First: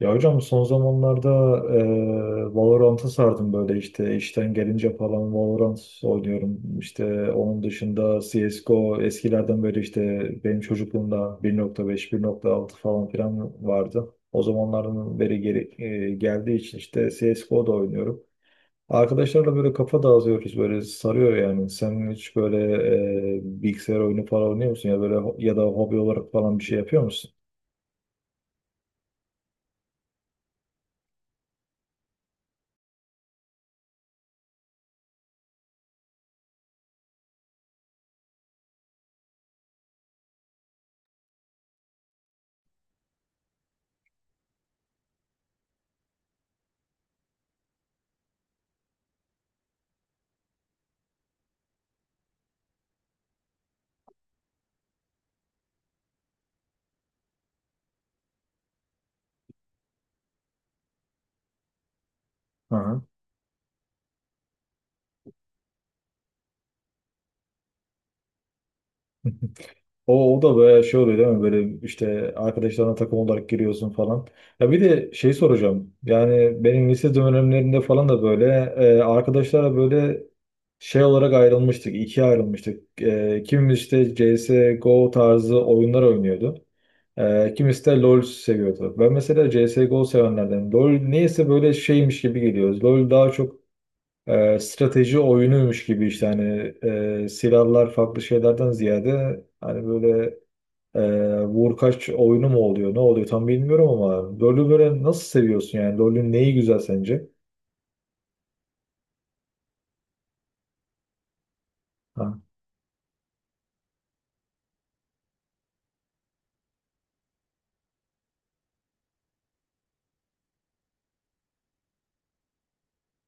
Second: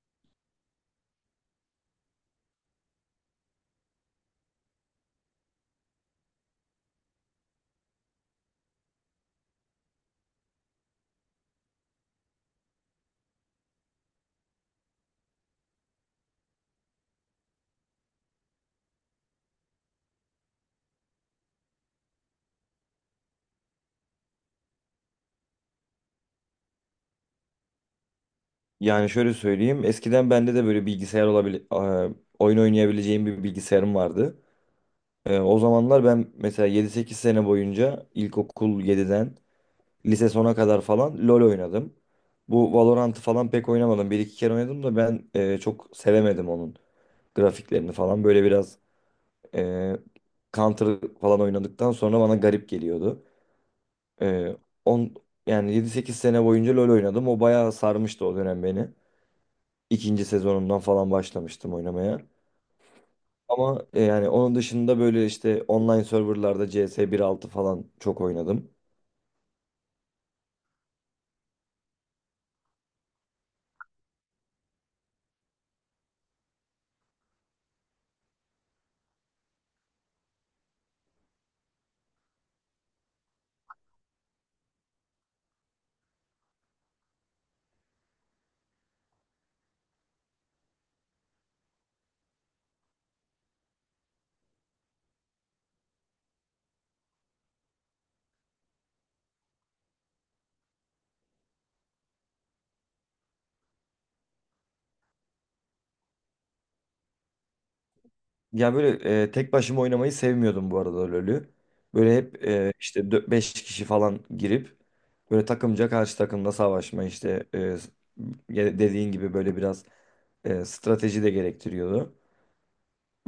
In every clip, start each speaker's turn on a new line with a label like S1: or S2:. S1: Ya hocam son zamanlarda Valorant'a sardım böyle işte işten gelince falan Valorant oynuyorum. İşte onun dışında CSGO eskilerden böyle işte benim çocukluğumda 1.5, 1.6 falan filan vardı. O zamanların beri geri, geldiği için işte CSGO'da oynuyorum. Arkadaşlarla böyle kafa dağıtıyoruz böyle sarıyor yani. Sen hiç böyle bilgisayar oyunu falan oynuyor musun ya böyle ya da hobi olarak falan bir şey yapıyor musun?
S2: Yani şöyle söyleyeyim. Eskiden bende de böyle bilgisayar oyun oynayabileceğim bir bilgisayarım vardı. O zamanlar ben mesela 7-8 sene boyunca ilkokul 7'den lise sona kadar falan LoL oynadım. Bu Valorant'ı falan pek oynamadım. Bir iki kere oynadım da ben çok sevemedim onun grafiklerini falan. Böyle biraz e, Counter falan oynadıktan sonra bana garip geliyordu. E, on, yani 7-8 sene boyunca LoL oynadım. O bayağı sarmıştı o dönem beni. İkinci sezonundan falan başlamıştım oynamaya.
S1: Hı.
S2: Ama yani onun dışında böyle işte online serverlarda CS 1.6 falan çok oynadım.
S1: O da böyle şey oluyor değil mi? Böyle işte arkadaşlarına takım olarak giriyorsun falan. Ya bir de şey soracağım. Yani benim lise dönemlerinde falan da böyle arkadaşlara böyle şey olarak ayrılmıştık. İkiye ayrılmıştık. Kimimiz işte CSGO tarzı oyunlar oynuyordu. Kimisi de LoL seviyordu. Ben mesela CSGO sevenlerden. LoL neyse böyle şeymiş gibi geliyoruz. LoL daha çok strateji oyunuymuş gibi işte hani silahlar farklı şeylerden ziyade hani böyle ee, vurkaç oyunu mu oluyor? Ne oluyor tam bilmiyorum ama LoL'ü böyle nasıl seviyorsun yani? LoL'ün neyi güzel sence?
S2: Yani böyle tek başıma oynamayı sevmiyordum bu arada LoL'ü. Böyle
S1: Ha.
S2: hep işte 5 kişi falan girip böyle takımca karşı takımda savaşma işte ya dediğin gibi böyle biraz strateji de gerektiriyordu.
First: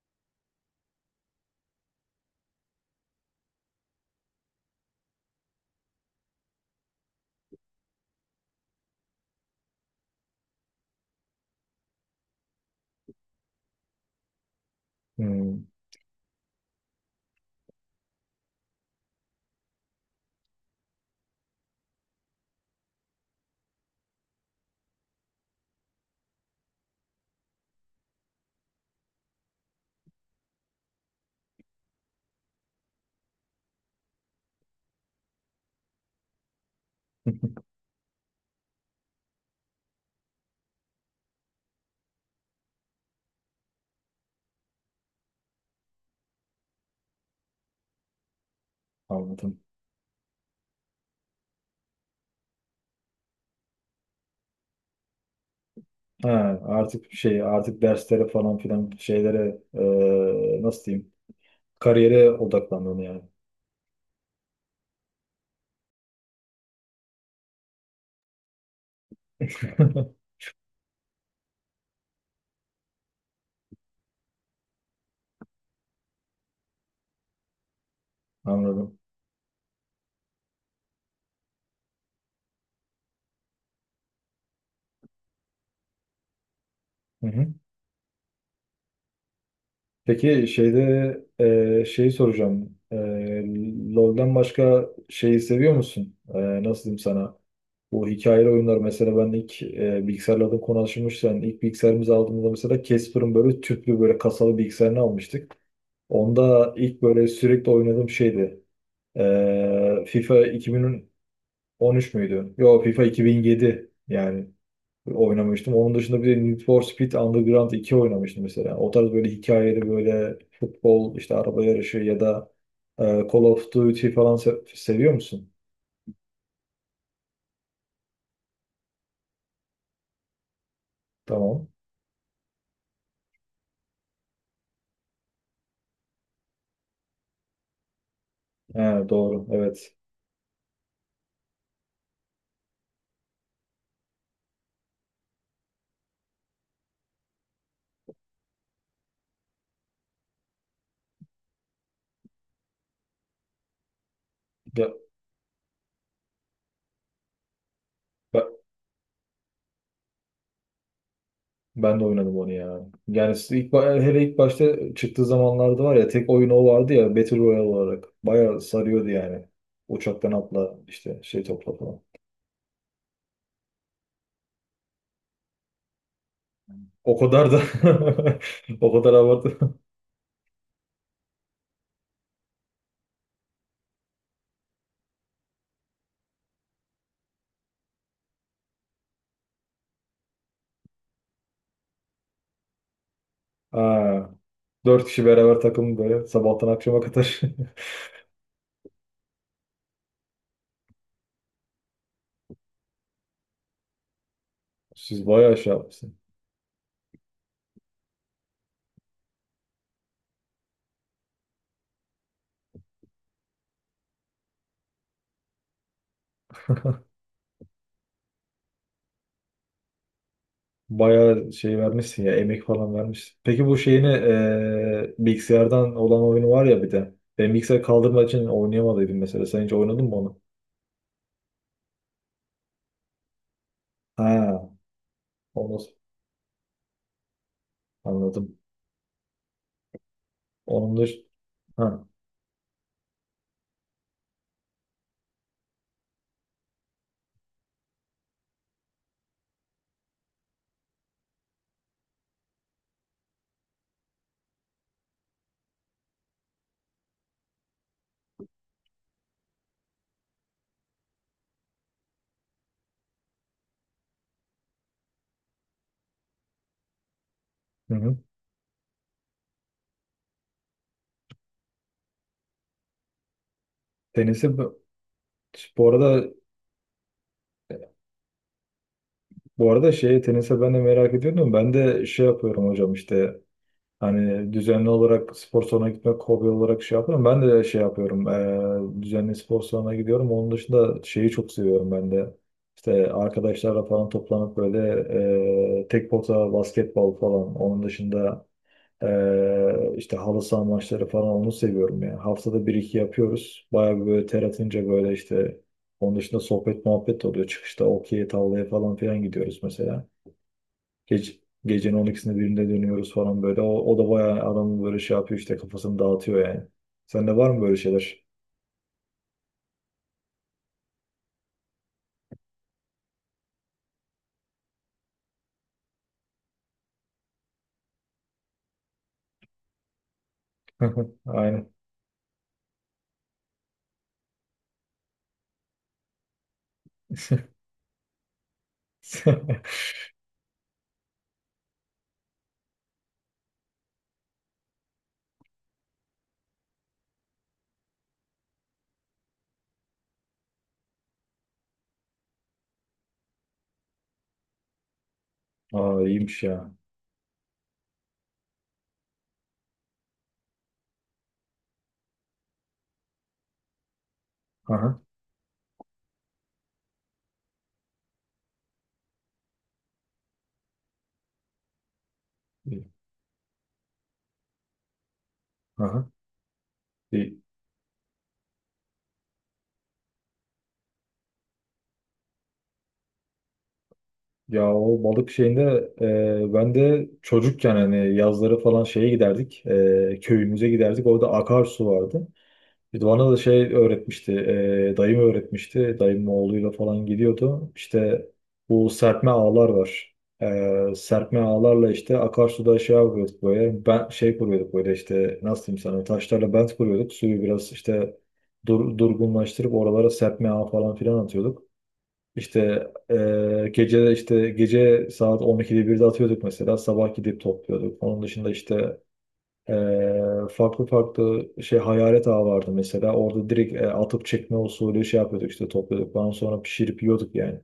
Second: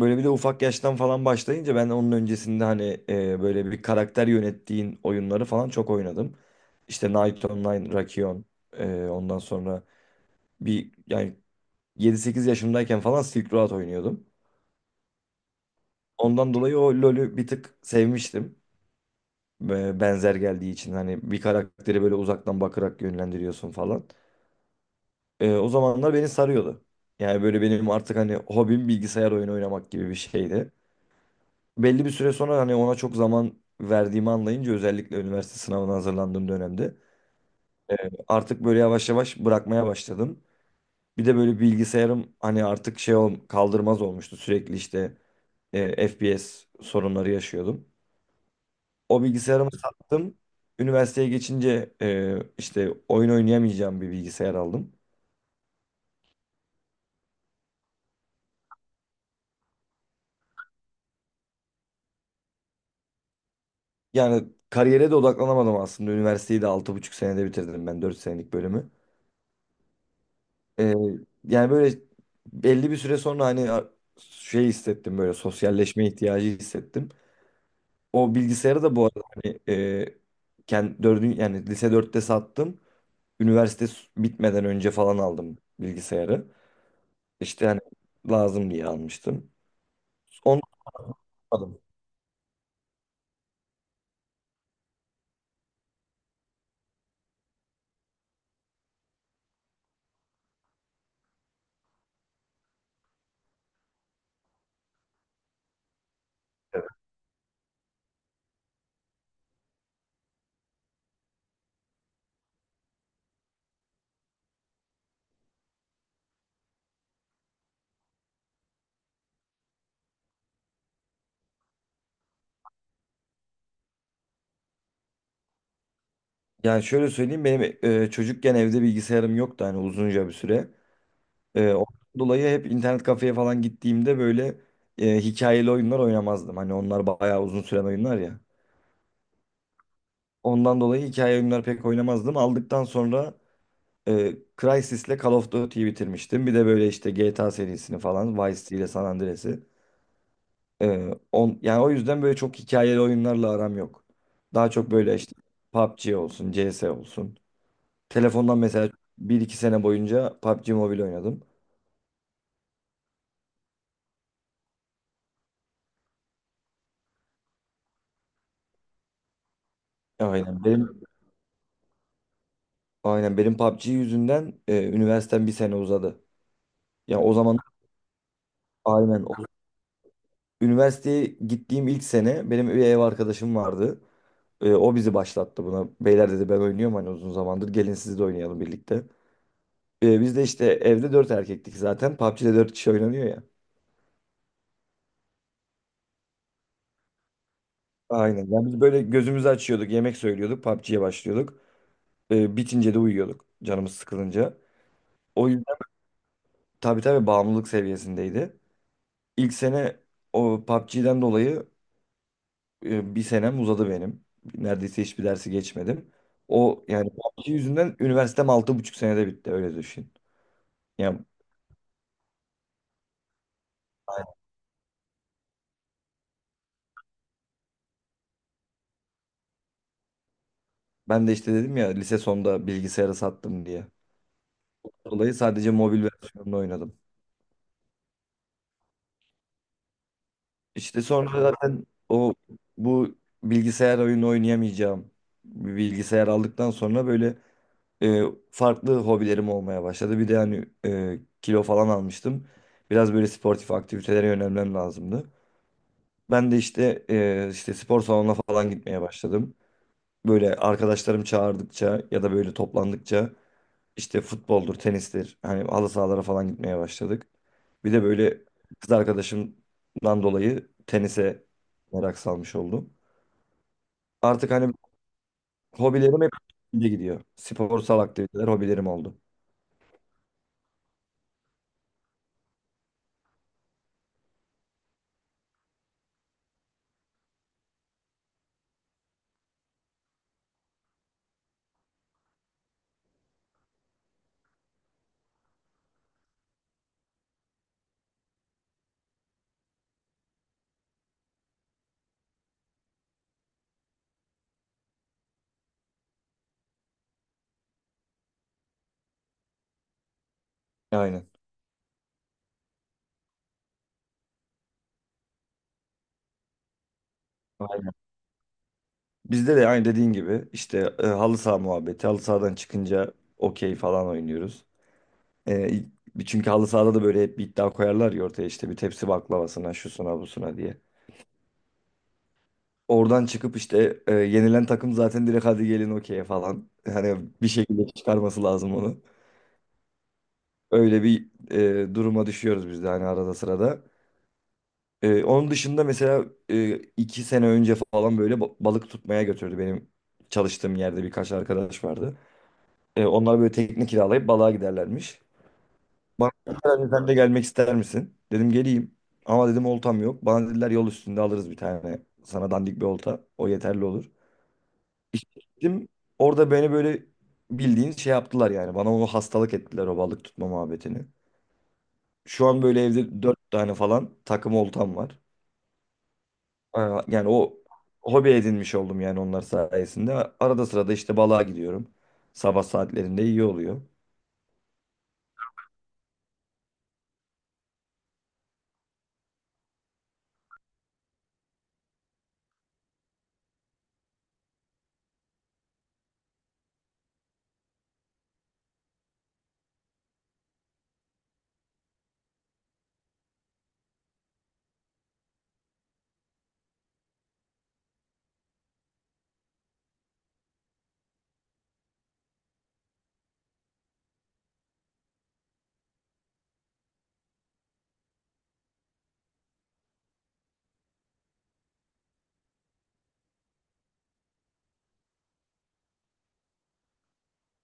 S2: Böyle bir de ufak yaştan falan başlayınca ben onun öncesinde hani böyle bir karakter yönettiğin oyunları falan çok oynadım. İşte Knight Online, Rakion, ondan sonra bir yani 7-8 yaşımdayken falan Silk Road oynuyordum.
S1: Hmm.
S2: Ondan dolayı o LoL'ü bir tık sevmiştim. Ve benzer geldiği için hani bir karakteri böyle uzaktan bakarak yönlendiriyorsun falan. O zamanlar beni sarıyordu. Yani böyle benim artık hani hobim bilgisayar oyunu oynamak gibi bir şeydi. Belli bir süre sonra hani ona çok zaman verdiğimi anlayınca özellikle üniversite sınavına hazırlandığım dönemde e, artık böyle yavaş yavaş bırakmaya başladım. Bir de böyle bilgisayarım hani artık kaldırmaz olmuştu, sürekli işte FPS sorunları yaşıyordum. O
S1: Anladım.
S2: bilgisayarımı sattım. Üniversiteye geçince işte oyun oynayamayacağım bir bilgisayar aldım.
S1: Ha, artık şey artık derslere falan filan şeylere nasıl diyeyim? Kariyere odaklandın yani.
S2: Yani kariyere de odaklanamadım aslında. Üniversiteyi de 6,5 senede bitirdim ben 4 senelik bölümü. Ee, yani böyle belli bir süre sonra hani şey hissettim, böyle sosyalleşme ihtiyacı hissettim. O bilgisayarı da
S1: Anladım.
S2: bu arada hani kendi dördün yani lise dörtte sattım. Bitmeden önce falan aldım bilgisayarı.
S1: Hı hı.
S2: İşte hani lazım diye almıştım.
S1: Peki
S2: Onu
S1: şeyde
S2: aldım.
S1: şeyi soracağım. LoL'den başka şeyi seviyor musun? Nasıl diyeyim sana? Bu hikayeli oyunlar mesela ben ilk bilgisayarla da konuşmuşken ilk bilgisayarımızı aldığımızda mesela Casper'ın böyle tüplü böyle kasalı bilgisayarını almıştık. Onda ilk böyle sürekli oynadığım şeydi. FIFA 2013 müydü? Yo, FIFA 2007 yani oynamıştım. Onun dışında bir de Need for Speed Underground 2 oynamıştım mesela. O tarz böyle hikayeli böyle futbol işte araba yarışı ya da Call of Duty falan seviyor musun?
S2: Yani şöyle söyleyeyim, benim çocukken evde bilgisayarım yoktu hani uzunca bir süre.
S1: Tamam.
S2: Ondan dolayı hep internet kafeye falan gittiğimde böyle hikayeli oyunlar oynamazdım. Hani onlar bayağı uzun süren oyunlar ya.
S1: He, doğru, evet.
S2: Ondan dolayı hikaye oyunları pek oynamazdım. Aldıktan sonra e, Crysis'le Call of Duty'yi bitirmiştim. Bir de böyle işte GTA serisini falan, Vice City ile San Andreas'ı. Yani o yüzden böyle çok hikayeli oyunlarla aram yok. Daha çok
S1: Ya-
S2: böyle işte PUBG olsun, CS olsun. Telefondan mesela bir iki sene boyunca PUBG Mobile oynadım.
S1: Ben de oynadım onu ya. Yani siz ilk, hele ilk başta çıktığı zamanlarda var ya tek oyun o vardı ya Battle Royale olarak. Bayağı sarıyordu yani. Uçaktan
S2: Aynen
S1: atla
S2: benim
S1: işte şey topla falan.
S2: aynen benim PUBG yüzünden üniversitem bir sene uzadı.
S1: O
S2: Yani o
S1: kadar
S2: zaman
S1: da o kadar
S2: aynen o-
S1: abartı.
S2: üniversiteye gittiğim ilk sene benim bir ev arkadaşım vardı. O bizi başlattı buna. Beyler dedi, ben oynuyorum hani uzun zamandır. Gelin siz de oynayalım birlikte. Biz de işte evde dört erkektik zaten. PUBG'de dört kişi oynanıyor ya.
S1: Ha, dört kişi beraber takım böyle sabahtan akşama kadar.
S2: Aynen. Yani biz böyle gözümüzü açıyorduk, yemek söylüyorduk, PUBG'ye başlıyorduk. Bitince de uyuyorduk canımız sıkılınca.
S1: Siz
S2: O
S1: bayağı
S2: yüzden
S1: şey yapmışsın.
S2: tabii tabii bağımlılık seviyesindeydi. İlk sene o PUBG'den dolayı bir senem uzadı benim. Neredeyse hiçbir dersi geçmedim. O yani PUBG yüzünden üniversitem 6,5 senede bitti öyle düşün. Yani
S1: Bayağı şey vermişsin ya, emek falan vermişsin. Peki bu şeyini bilgisayardan olan oyunu var ya bir de. Ben bilgisayar kaldırmak için oynayamadıydım mesela. Sen hiç oynadın mı onu?
S2: ben de işte dedim ya lise sonunda bilgisayarı sattım diye.
S1: Ha,
S2: Dolayı sadece
S1: onu.
S2: mobil versiyonunu oynadım.
S1: Anladım. Onun
S2: İşte
S1: dış...
S2: sonra zaten
S1: Ha.
S2: o bu bilgisayar oyunu oynayamayacağım bir bilgisayar aldıktan sonra böyle e, farklı hobilerim olmaya başladı. Bir de hani kilo falan almıştım. Biraz böyle sportif aktivitelere yönelmem lazımdı. Ben de işte işte spor salonuna falan gitmeye başladım. Böyle arkadaşlarım çağırdıkça ya da böyle toplandıkça İşte futboldur, tenistir. Hani halı sahalara falan gitmeye başladık. Bir
S1: Hı
S2: de
S1: hı.
S2: böyle kız arkadaşımdan dolayı tenise merak salmış oldum. Artık
S1: Tenisi
S2: hani
S1: bu bu
S2: hobilerim
S1: arada
S2: hep de gidiyor. Sporsal aktiviteler hobilerim oldu.
S1: bu arada, şey tenise ben de merak ediyordum. Ben de şey yapıyorum hocam işte hani düzenli olarak spor salonuna gitmek hobi olarak şey yapıyorum. Ben de şey yapıyorum. Düzenli spor salonuna gidiyorum. Onun dışında şeyi çok seviyorum ben de. İşte arkadaşlarla falan toplanıp böyle tek pota basketbol falan. Onun dışında işte halı saha maçları falan onu seviyorum yani. Haftada bir iki yapıyoruz. Bayağı bir böyle ter atınca böyle işte onun dışında sohbet muhabbet de oluyor. Çıkışta okey tavlaya falan filan gidiyoruz mesela.
S2: Aynen.
S1: Gece, gecenin 12'sinde 1'inde dönüyoruz falan böyle. O da bayağı adamın böyle şey yapıyor işte kafasını dağıtıyor yani. Sende var mı böyle
S2: Aynen.
S1: şeyler?
S2: Bizde de aynı dediğin gibi işte halı saha muhabbeti. Halı sahadan çıkınca okey falan oynuyoruz. E, Çünkü halı sahada da böyle hep bir iddia koyarlar ya ortaya, işte bir tepsi baklavasına, şusuna, busuna diye.
S1: Aynen.
S2: Oradan çıkıp işte yenilen takım zaten direkt hadi gelin okey falan. Hani bir şekilde çıkarması lazım onu. Öyle bir duruma düşüyoruz biz de hani arada sırada. Onun dışında mesela 2 sene önce falan böyle balık tutmaya götürdü. Benim çalıştığım yerde birkaç arkadaş vardı. Onlar böyle tekne kiralayıp balığa giderlermiş.
S1: Aa,
S2: Bana
S1: iyiymiş
S2: dediler,
S1: ya.
S2: "Hani sen de gelmek ister misin?" Dedim geleyim. Ama dedim oltam yok. Bana dediler yol üstünde alırız bir tane. Sana dandik bir olta. O yeterli olur.
S1: Aha.
S2: İşte gittim. Orada beni böyle bildiğin şey yaptılar yani. Bana onu hastalık ettiler, o balık tutma muhabbetini. Şu an böyle
S1: İyi.
S2: evde dört tane falan takım oltam var.
S1: Aha.
S2: Aa, yani
S1: İyi.
S2: o hobi edinmiş oldum yani onlar sayesinde. Arada sırada işte balığa gidiyorum. Sabah saatlerinde iyi oluyor.
S1: Ya, o balık şeyinde ben de çocukken hani yazları falan şeye giderdik. Köyümüze giderdik. Orada akarsu vardı. Bir de bana da şey öğretmişti. Dayım öğretmişti. Dayımın oğluyla falan gidiyordu. İşte bu serpme ağlar var. Serpme ağlarla işte akarsuda şey yapıyorduk böyle. Ben şey kuruyorduk böyle işte nasıl diyeyim sana, taşlarla bent kuruyorduk. Suyu biraz işte durgunlaştırıp oralara serpme ağı falan filan atıyorduk. İşte gece işte gece saat 12'de 1'de atıyorduk mesela sabah gidip topluyorduk. Onun dışında işte eee, farklı farklı şey hayalet ağı vardı mesela orada direkt atıp çekme usulü şey yapıyorduk işte topluyorduk. Ondan sonra pişirip yiyorduk yani.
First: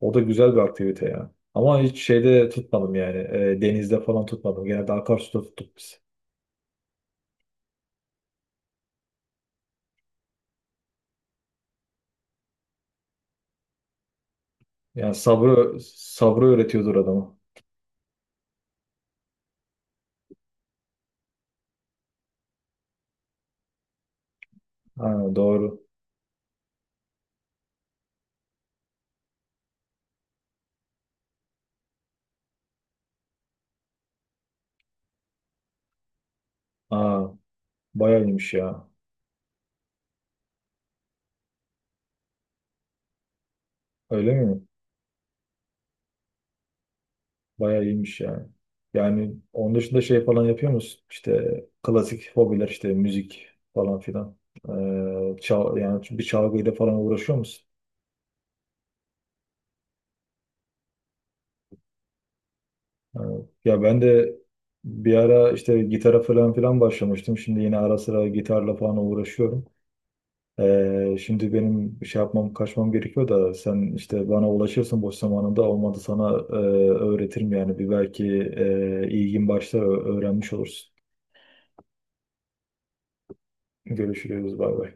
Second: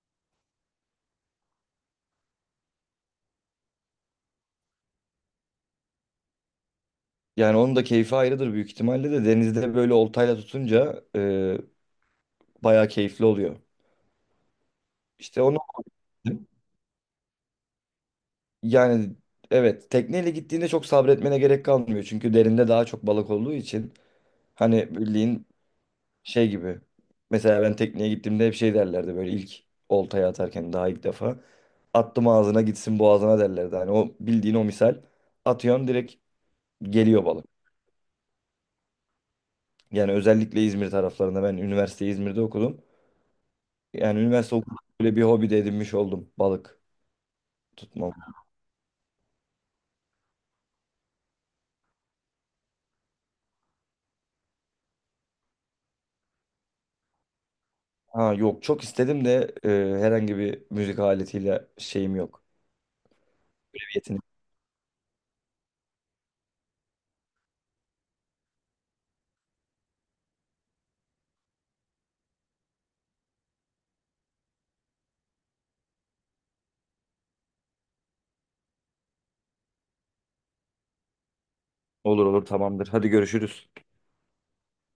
S1: O da güzel bir aktivite ya. Ama hiç şeyde tutmadım yani, denizde falan tutmadım. Genelde akarsuda tuttuk biz.
S2: Yani onun da keyfi ayrıdır büyük ihtimalle, de denizde böyle oltayla tutunca bayağı keyifli oluyor.
S1: Yani
S2: İşte onu
S1: sabrı sabrı öğretiyordur adamı.
S2: yani evet, tekneyle gittiğinde çok sabretmene gerek kalmıyor. Çünkü derinde daha çok balık olduğu için. Hani
S1: Ha,
S2: bildiğin
S1: doğru.
S2: şey gibi. Mesela ben tekneye gittiğimde hep şey derlerdi böyle, ilk oltayı atarken daha ilk defa. Attım ağzına gitsin, boğazına derlerdi. Hani o bildiğin o misal, atıyorsun direkt geliyor
S1: Aa,
S2: balık.
S1: bayağı iyiymiş ya.
S2: Yani özellikle İzmir taraflarında, ben üniversiteyi İzmir'de okudum. Yani
S1: Öyle
S2: üniversite
S1: mi?
S2: okudum böyle bir hobi de edinmiş oldum, balık
S1: Bayağı
S2: tutmam.
S1: iyiymiş yani. Yani onun dışında şey falan yapıyor musun? İşte klasik hobiler işte müzik falan filan. Yani bir çalgıyla falan uğraşıyor musun?
S2: Ha yok, çok istedim de herhangi bir müzik aletiyle şeyim yok.
S1: Yani, ya ben
S2: Yeteneğim.
S1: de bir ara işte gitara falan filan başlamıştım. Şimdi yine ara sıra gitarla falan uğraşıyorum. Şimdi benim bir şey yapmam kaçmam gerekiyor da sen işte bana ulaşırsın, boş zamanında olmadı sana öğretirim yani, bir belki ilgin başlar, öğrenmiş olursun.
S2: Olur olur, tamamdır. Hadi görüşürüz.
S1: Görüşürüz, bay bay.